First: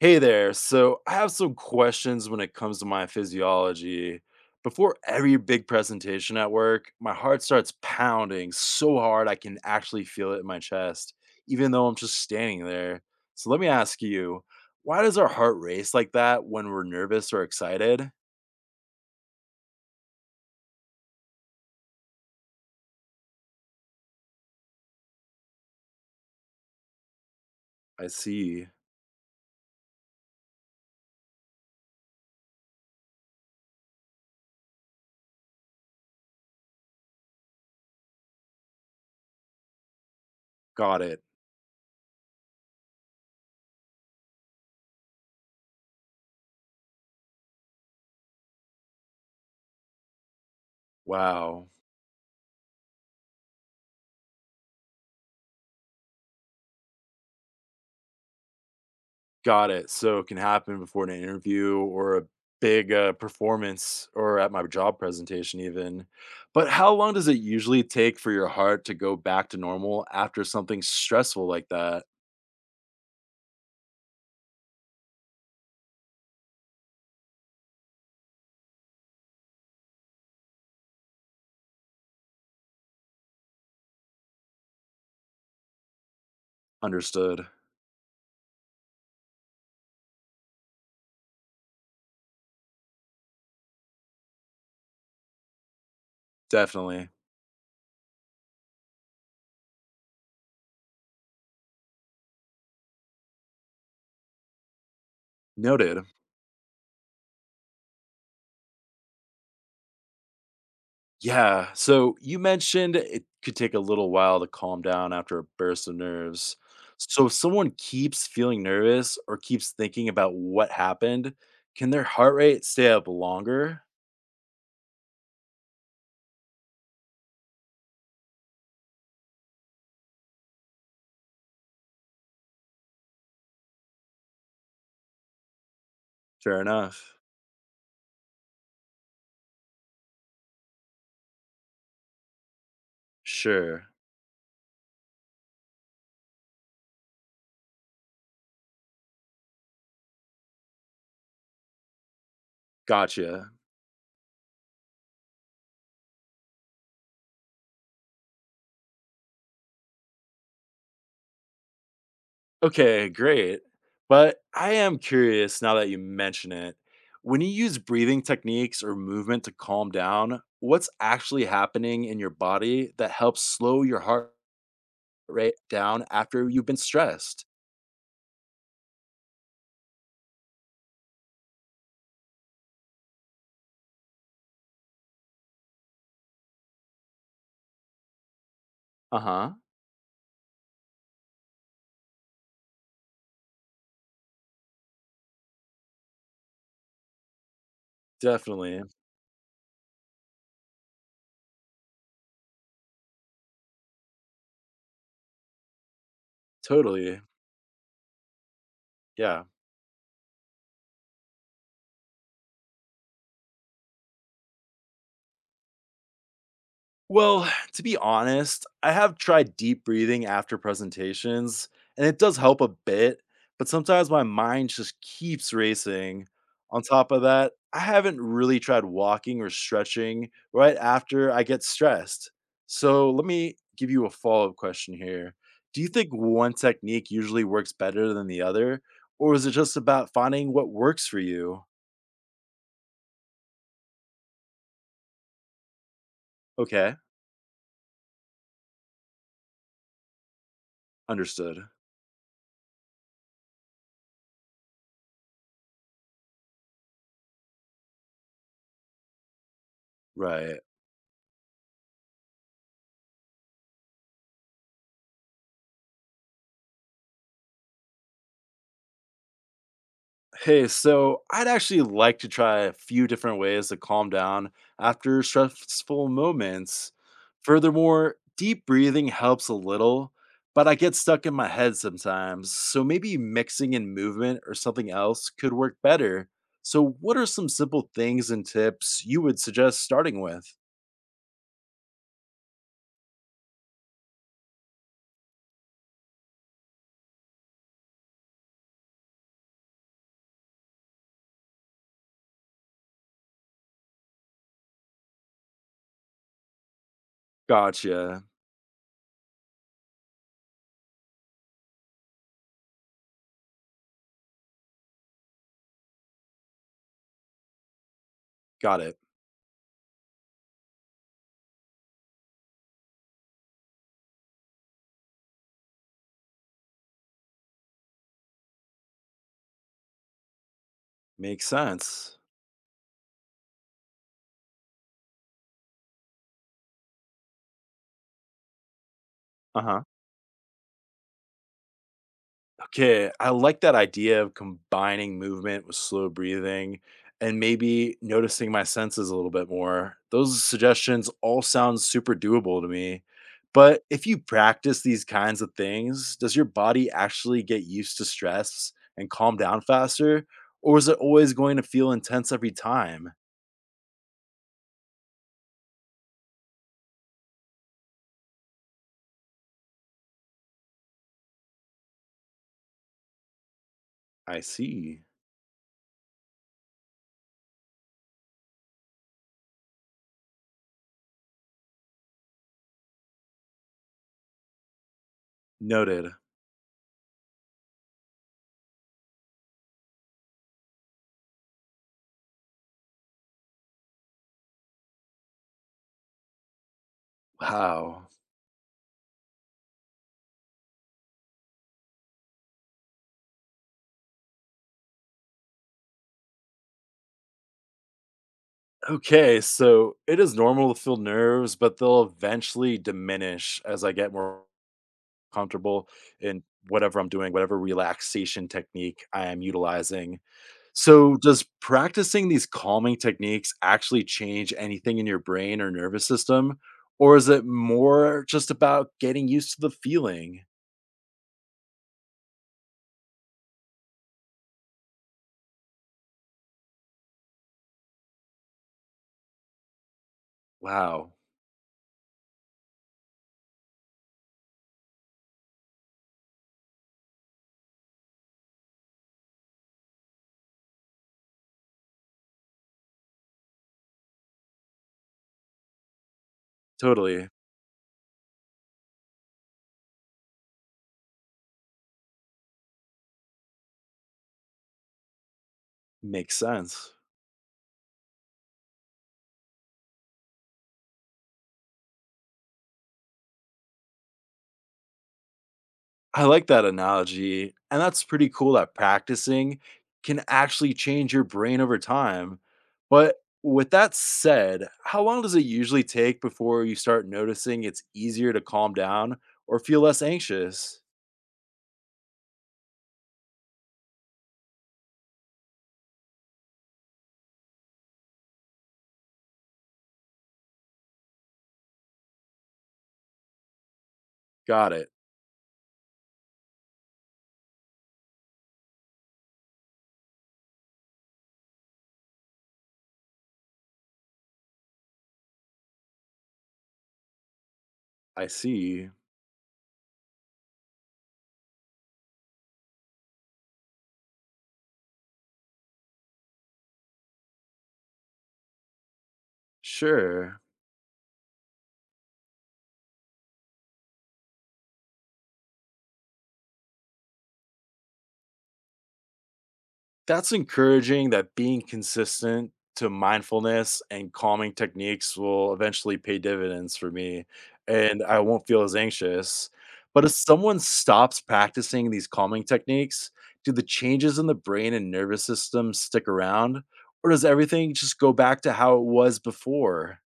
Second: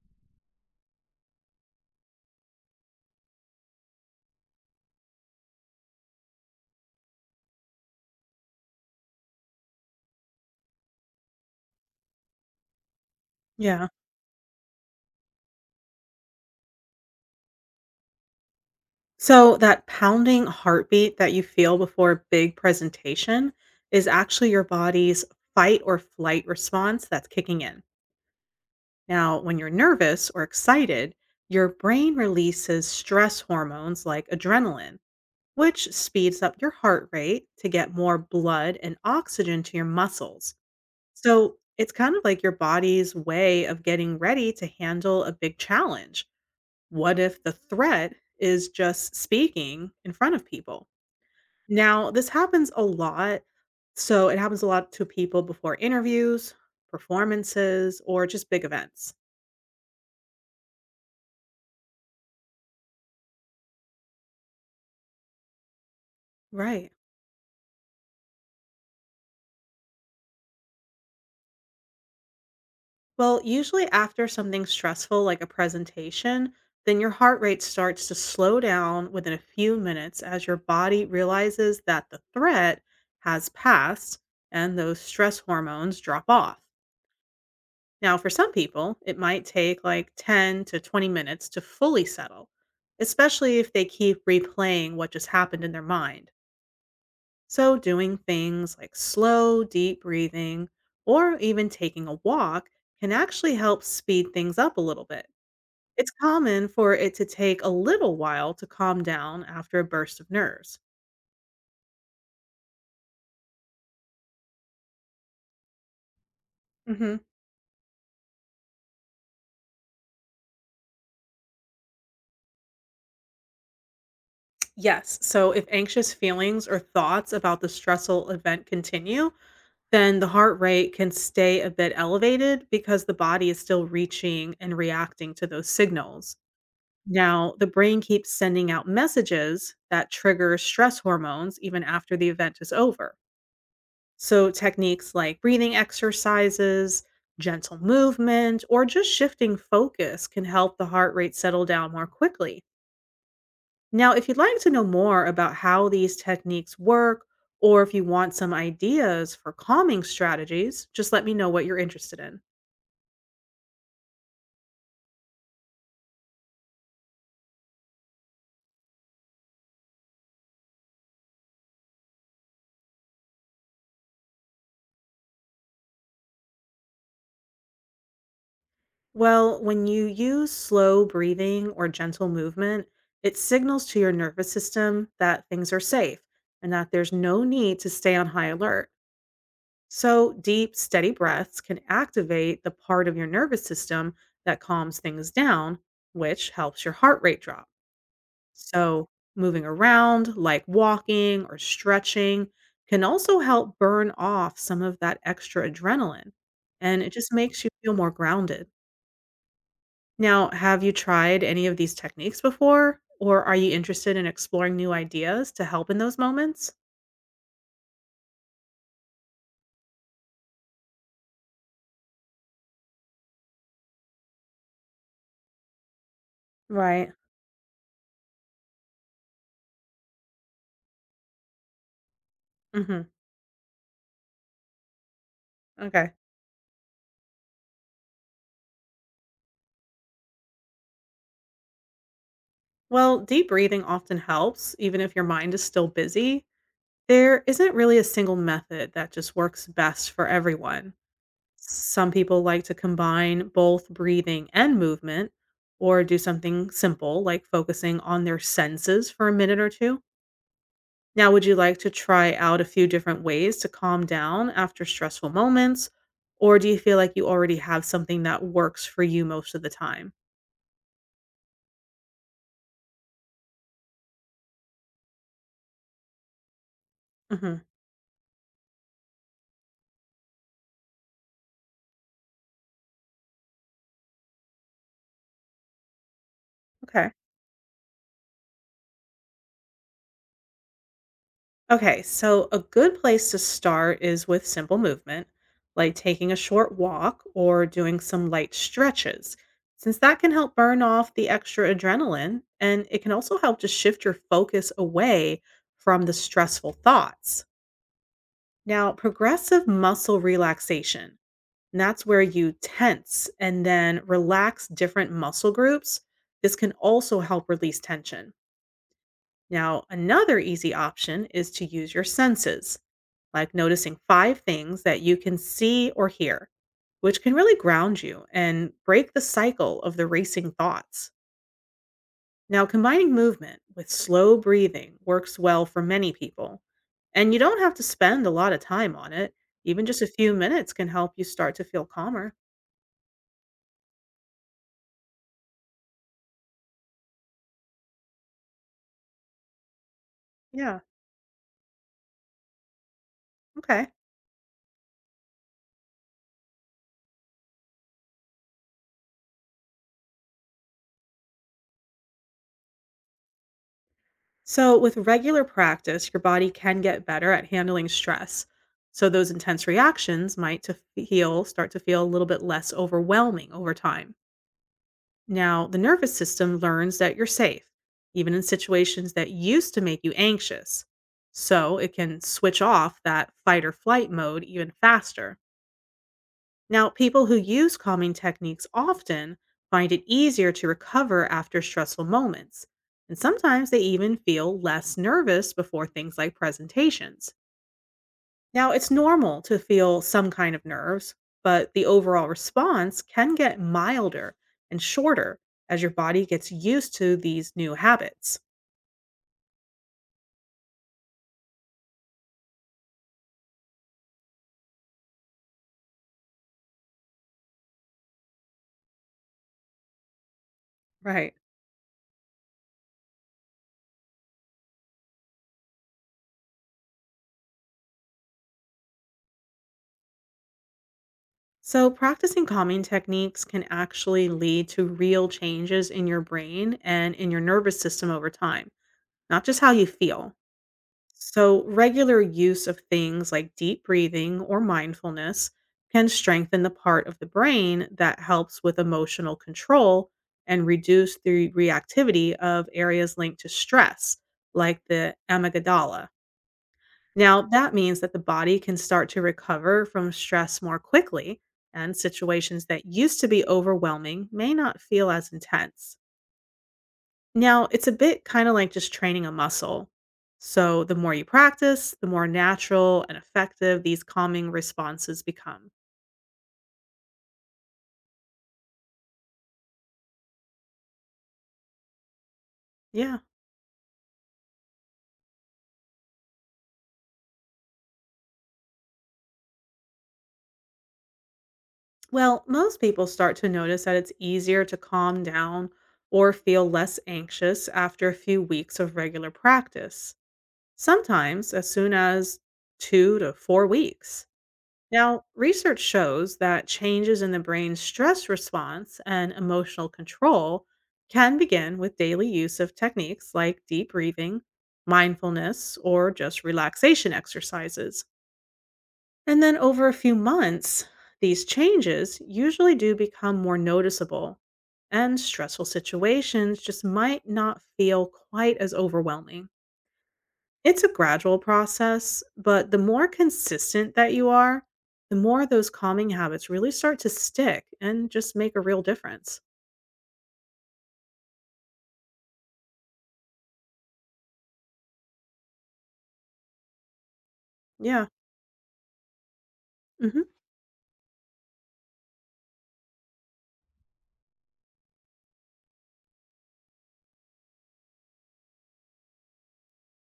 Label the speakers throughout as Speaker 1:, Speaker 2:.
Speaker 1: Hey there. So I have some questions when it comes to my physiology. Before every big presentation at work, my heart starts pounding so hard I can actually feel it in my chest, even though I'm just standing there. So let me
Speaker 2: Yeah.
Speaker 1: ask you, why does our heart race like that when we're nervous or excited?
Speaker 2: So that pounding heartbeat that you feel before a big presentation is actually your body's fight or flight response that's kicking in.
Speaker 1: I see.
Speaker 2: Now, when you're nervous or excited, your brain releases stress hormones like adrenaline, which speeds up your heart rate to get more blood and oxygen to your muscles.
Speaker 1: Got it.
Speaker 2: So it's kind of like your body's way of getting ready to handle a big challenge. What if the threat is just speaking in front of people?
Speaker 1: Wow.
Speaker 2: Now, this happens a lot. So, it happens a lot to people before interviews, performances, or just big events.
Speaker 1: Got it. So it can happen before an interview or a big performance or at my job presentation, even. But
Speaker 2: Right.
Speaker 1: how long does it usually take for your heart to go back to normal after something stressful like that?
Speaker 2: Well, usually after something stressful like a presentation, then your heart rate starts to slow down within a few minutes as your body realizes that the threat has passed and those stress hormones drop off.
Speaker 1: Understood.
Speaker 2: Now, for some people, it might take like 10 to 20 minutes to fully settle, especially if they keep replaying what just happened in their mind.
Speaker 1: Definitely.
Speaker 2: So, doing things like slow, deep breathing or even taking a walk can actually help speed things up a little bit.
Speaker 1: Noted.
Speaker 2: It's common for it to take a little while to calm down after a burst of nerves.
Speaker 1: Yeah. So you mentioned it could take a little while to calm down after a burst of nerves.
Speaker 2: Mhm.
Speaker 1: So if someone keeps feeling nervous or keeps thinking about what happened, can their heart rate stay up longer?
Speaker 2: Yes. So, if anxious feelings or thoughts about the stressful event continue, then the heart rate can stay a bit elevated because the body is still reaching and reacting to those signals.
Speaker 1: Fair enough.
Speaker 2: Now, the brain keeps sending out messages that trigger stress hormones even after the event is over.
Speaker 1: Sure.
Speaker 2: So, techniques like breathing exercises, gentle movement, or just shifting focus can help the heart rate settle down more quickly.
Speaker 1: Gotcha.
Speaker 2: Now, if you'd like to know more about how these techniques work, or if you want some ideas for calming strategies, just let me know what you're interested in.
Speaker 1: Okay, great. But I am curious now that you mention it. When you use breathing techniques or movement to calm down, what's actually happening in your body that helps slow your heart rate down after you've been stressed?
Speaker 2: Well, when you use slow breathing or gentle movement, it signals to your nervous system that things are safe and that there's no need to stay on high alert.
Speaker 1: Uh huh.
Speaker 2: So, deep, steady breaths can activate the part of your nervous system that calms things down, which helps your heart rate drop.
Speaker 1: Definitely.
Speaker 2: So, moving around, like walking or stretching, can also help burn off some of that extra adrenaline, and it
Speaker 1: Totally.
Speaker 2: just makes you feel more grounded.
Speaker 1: Yeah.
Speaker 2: Now, have you tried any of these techniques before, or are you interested in exploring new ideas to help in those moments?
Speaker 1: Well, to be honest, I have tried deep breathing after presentations, and it does help a bit, but sometimes my mind just keeps racing. On
Speaker 2: Right.
Speaker 1: top of that, I haven't really tried walking or stretching right after I get stressed.
Speaker 2: hmm
Speaker 1: So let me give you a follow up question here. Do you think
Speaker 2: Okay.
Speaker 1: one technique usually works better than the other, or is it just about finding what works for you?
Speaker 2: Well, deep breathing often helps, even if your mind is still busy.
Speaker 1: Okay,
Speaker 2: There isn't really a single method that just works best for everyone.
Speaker 1: understood.
Speaker 2: Some people like to combine both breathing and movement, or do something simple like focusing on their senses for a minute or two.
Speaker 1: Right.
Speaker 2: Now, would you like to try out a few different ways to calm down after stressful moments? Or do you feel like you already have something that works for you most of the time?
Speaker 1: Hey, so I'd actually like to try a few different ways to calm down after stressful moments.
Speaker 2: hmm
Speaker 1: Furthermore, deep breathing helps a little, but I get stuck in my head sometimes. So maybe mixing in movement or something else could work better. So,
Speaker 2: Okay.
Speaker 1: what are some simple things and tips you would suggest starting with?
Speaker 2: Okay, so a good place to start is with simple movement, like taking a short walk or doing some light stretches, since that can help burn off the extra adrenaline and it can also help to shift your focus away from the stressful thoughts.
Speaker 1: Gotcha.
Speaker 2: Now, progressive muscle relaxation, and that's where you tense and then relax different muscle groups. This can also help release tension.
Speaker 1: Got it.
Speaker 2: Now, another easy option is to use your senses like noticing five things that you can see or hear, which can really ground you and break the cycle of the racing thoughts.
Speaker 1: Makes sense.
Speaker 2: Now, combining movement with slow breathing works well for many people, and you don't have to spend a lot of time on it.
Speaker 1: Uh huh.
Speaker 2: Even just a few minutes can help you start to feel calmer.
Speaker 1: Okay, I like that idea of combining movement with slow breathing and maybe noticing my senses a little bit more. Those
Speaker 2: Yeah,
Speaker 1: suggestions all sound super doable to me. But
Speaker 2: okay.
Speaker 1: if you practice these kinds of things, does your body actually get used to stress and calm down faster? Or is it always going to feel intense every time?
Speaker 2: So, with regular practice, your body can get better at handling stress. So, those intense reactions start to feel a little bit less overwhelming over time.
Speaker 1: I see.
Speaker 2: Now, the nervous system learns that you're safe, even in situations that used to make you anxious. So it can switch off that fight or flight mode even faster.
Speaker 1: Noted.
Speaker 2: Now, people who use calming techniques often find it easier to recover after stressful moments. And sometimes they even feel less nervous before things like presentations.
Speaker 1: Wow.
Speaker 2: Now, it's normal to feel some kind of nerves, but the overall response can get milder and shorter as your body gets used to these new habits.
Speaker 1: Okay, so it is normal to feel nerves, but they'll eventually diminish as I get more comfortable in whatever I'm doing, whatever relaxation technique I am utilizing. So,
Speaker 2: Right.
Speaker 1: does practicing these calming techniques actually change anything in your brain or nervous system? Or is it more just about getting used to the feeling?
Speaker 2: So, practicing calming techniques can actually lead to real changes in your brain and in your nervous system over time, not just how you feel.
Speaker 1: Wow,
Speaker 2: So, regular use of things like deep breathing or mindfulness can strengthen the part of the brain that helps with emotional control and reduce the reactivity of areas linked to stress, like the amygdala.
Speaker 1: totally
Speaker 2: Now, that means that the body can start to recover from stress more quickly, and situations that used to be overwhelming may not feel as intense.
Speaker 1: makes sense.
Speaker 2: Now, it's a bit kind of like just training a muscle. So, the more you practice, the more natural and effective these calming responses become.
Speaker 1: I like that analogy, and that's pretty cool that practicing can actually change your brain over time. But
Speaker 2: Yeah.
Speaker 1: with that said, how long does it usually take before you start noticing it's easier to calm down or feel less anxious?
Speaker 2: Well, most people start to notice that it's easier to calm down or feel less anxious after a few weeks of regular practice, sometimes as soon as 2 to 4 weeks.
Speaker 1: Got it.
Speaker 2: Now, research shows that changes in the brain's stress response and emotional control can begin with daily use of techniques like deep breathing, mindfulness, or just relaxation exercises.
Speaker 1: I see.
Speaker 2: And then over a few months, these changes usually do become more noticeable, and stressful situations just might not feel quite as overwhelming.
Speaker 1: Sure.
Speaker 2: It's a gradual process, but the more consistent that you are, the more those calming habits really start to stick and just make a real difference.
Speaker 1: That's encouraging that being consistent to mindfulness and calming techniques will eventually pay dividends for me, and
Speaker 2: Yeah.
Speaker 1: I won't feel as anxious. But if
Speaker 2: hmm
Speaker 1: someone stops practicing these calming techniques, do the changes in the brain and nervous system stick around, or does everything just go back to how it was before?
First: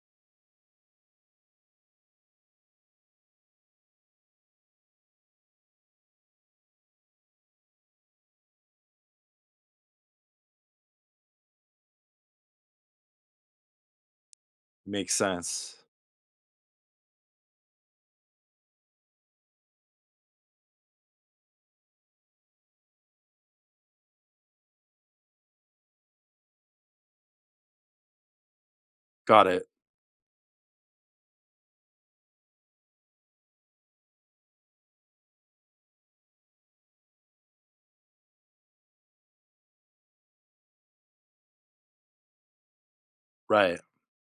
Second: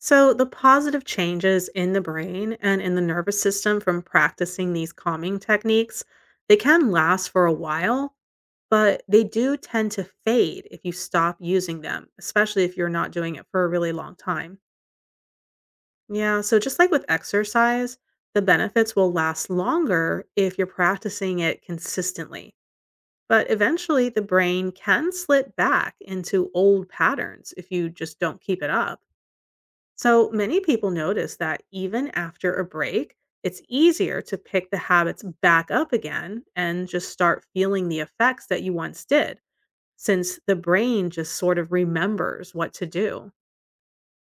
Speaker 2: So, the positive changes in the brain and in the nervous system from practicing these calming techniques, they can last for a while, but they do tend to fade if you stop using them, especially if you're not doing it for a really long time.
Speaker 1: Makes sense.
Speaker 2: Yeah, so just like with exercise, the benefits will last longer if you're practicing it consistently. But eventually, the brain can slip back into old patterns if you just don't keep it up.
Speaker 1: Got it.
Speaker 2: So many people notice that even after a break, it's easier to pick the habits back up again and just start feeling the effects that you once did, since the brain just sort of remembers what to do.
Speaker 1: Right.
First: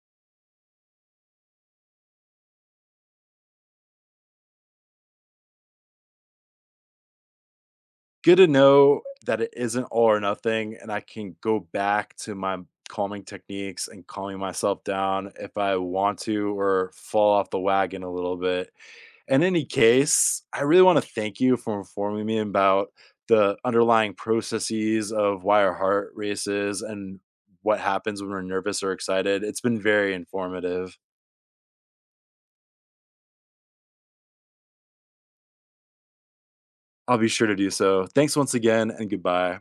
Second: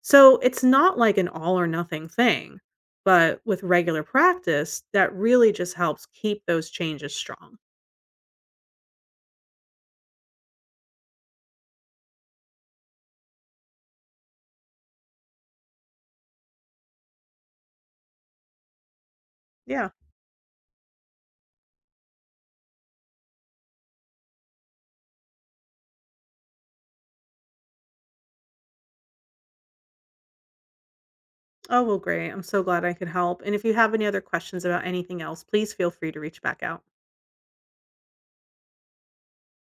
Speaker 2: So it's not like an all or nothing thing, but with regular practice, that really just helps keep those changes strong.
Speaker 1: Good to know that it isn't all or nothing, and I can go back to my calming techniques and calming myself down if I want to or fall off the wagon a little bit. In any
Speaker 2: Yeah.
Speaker 1: case, I really want to thank you for informing me about the underlying processes of why our heart races and what happens when we're nervous or excited. It's been very informative.
Speaker 2: Oh, well, great. I'm so glad I could help. And if you have any other questions about anything else, please feel free to reach back out.
Speaker 1: I'll be sure to do so. Thanks once again, and goodbye.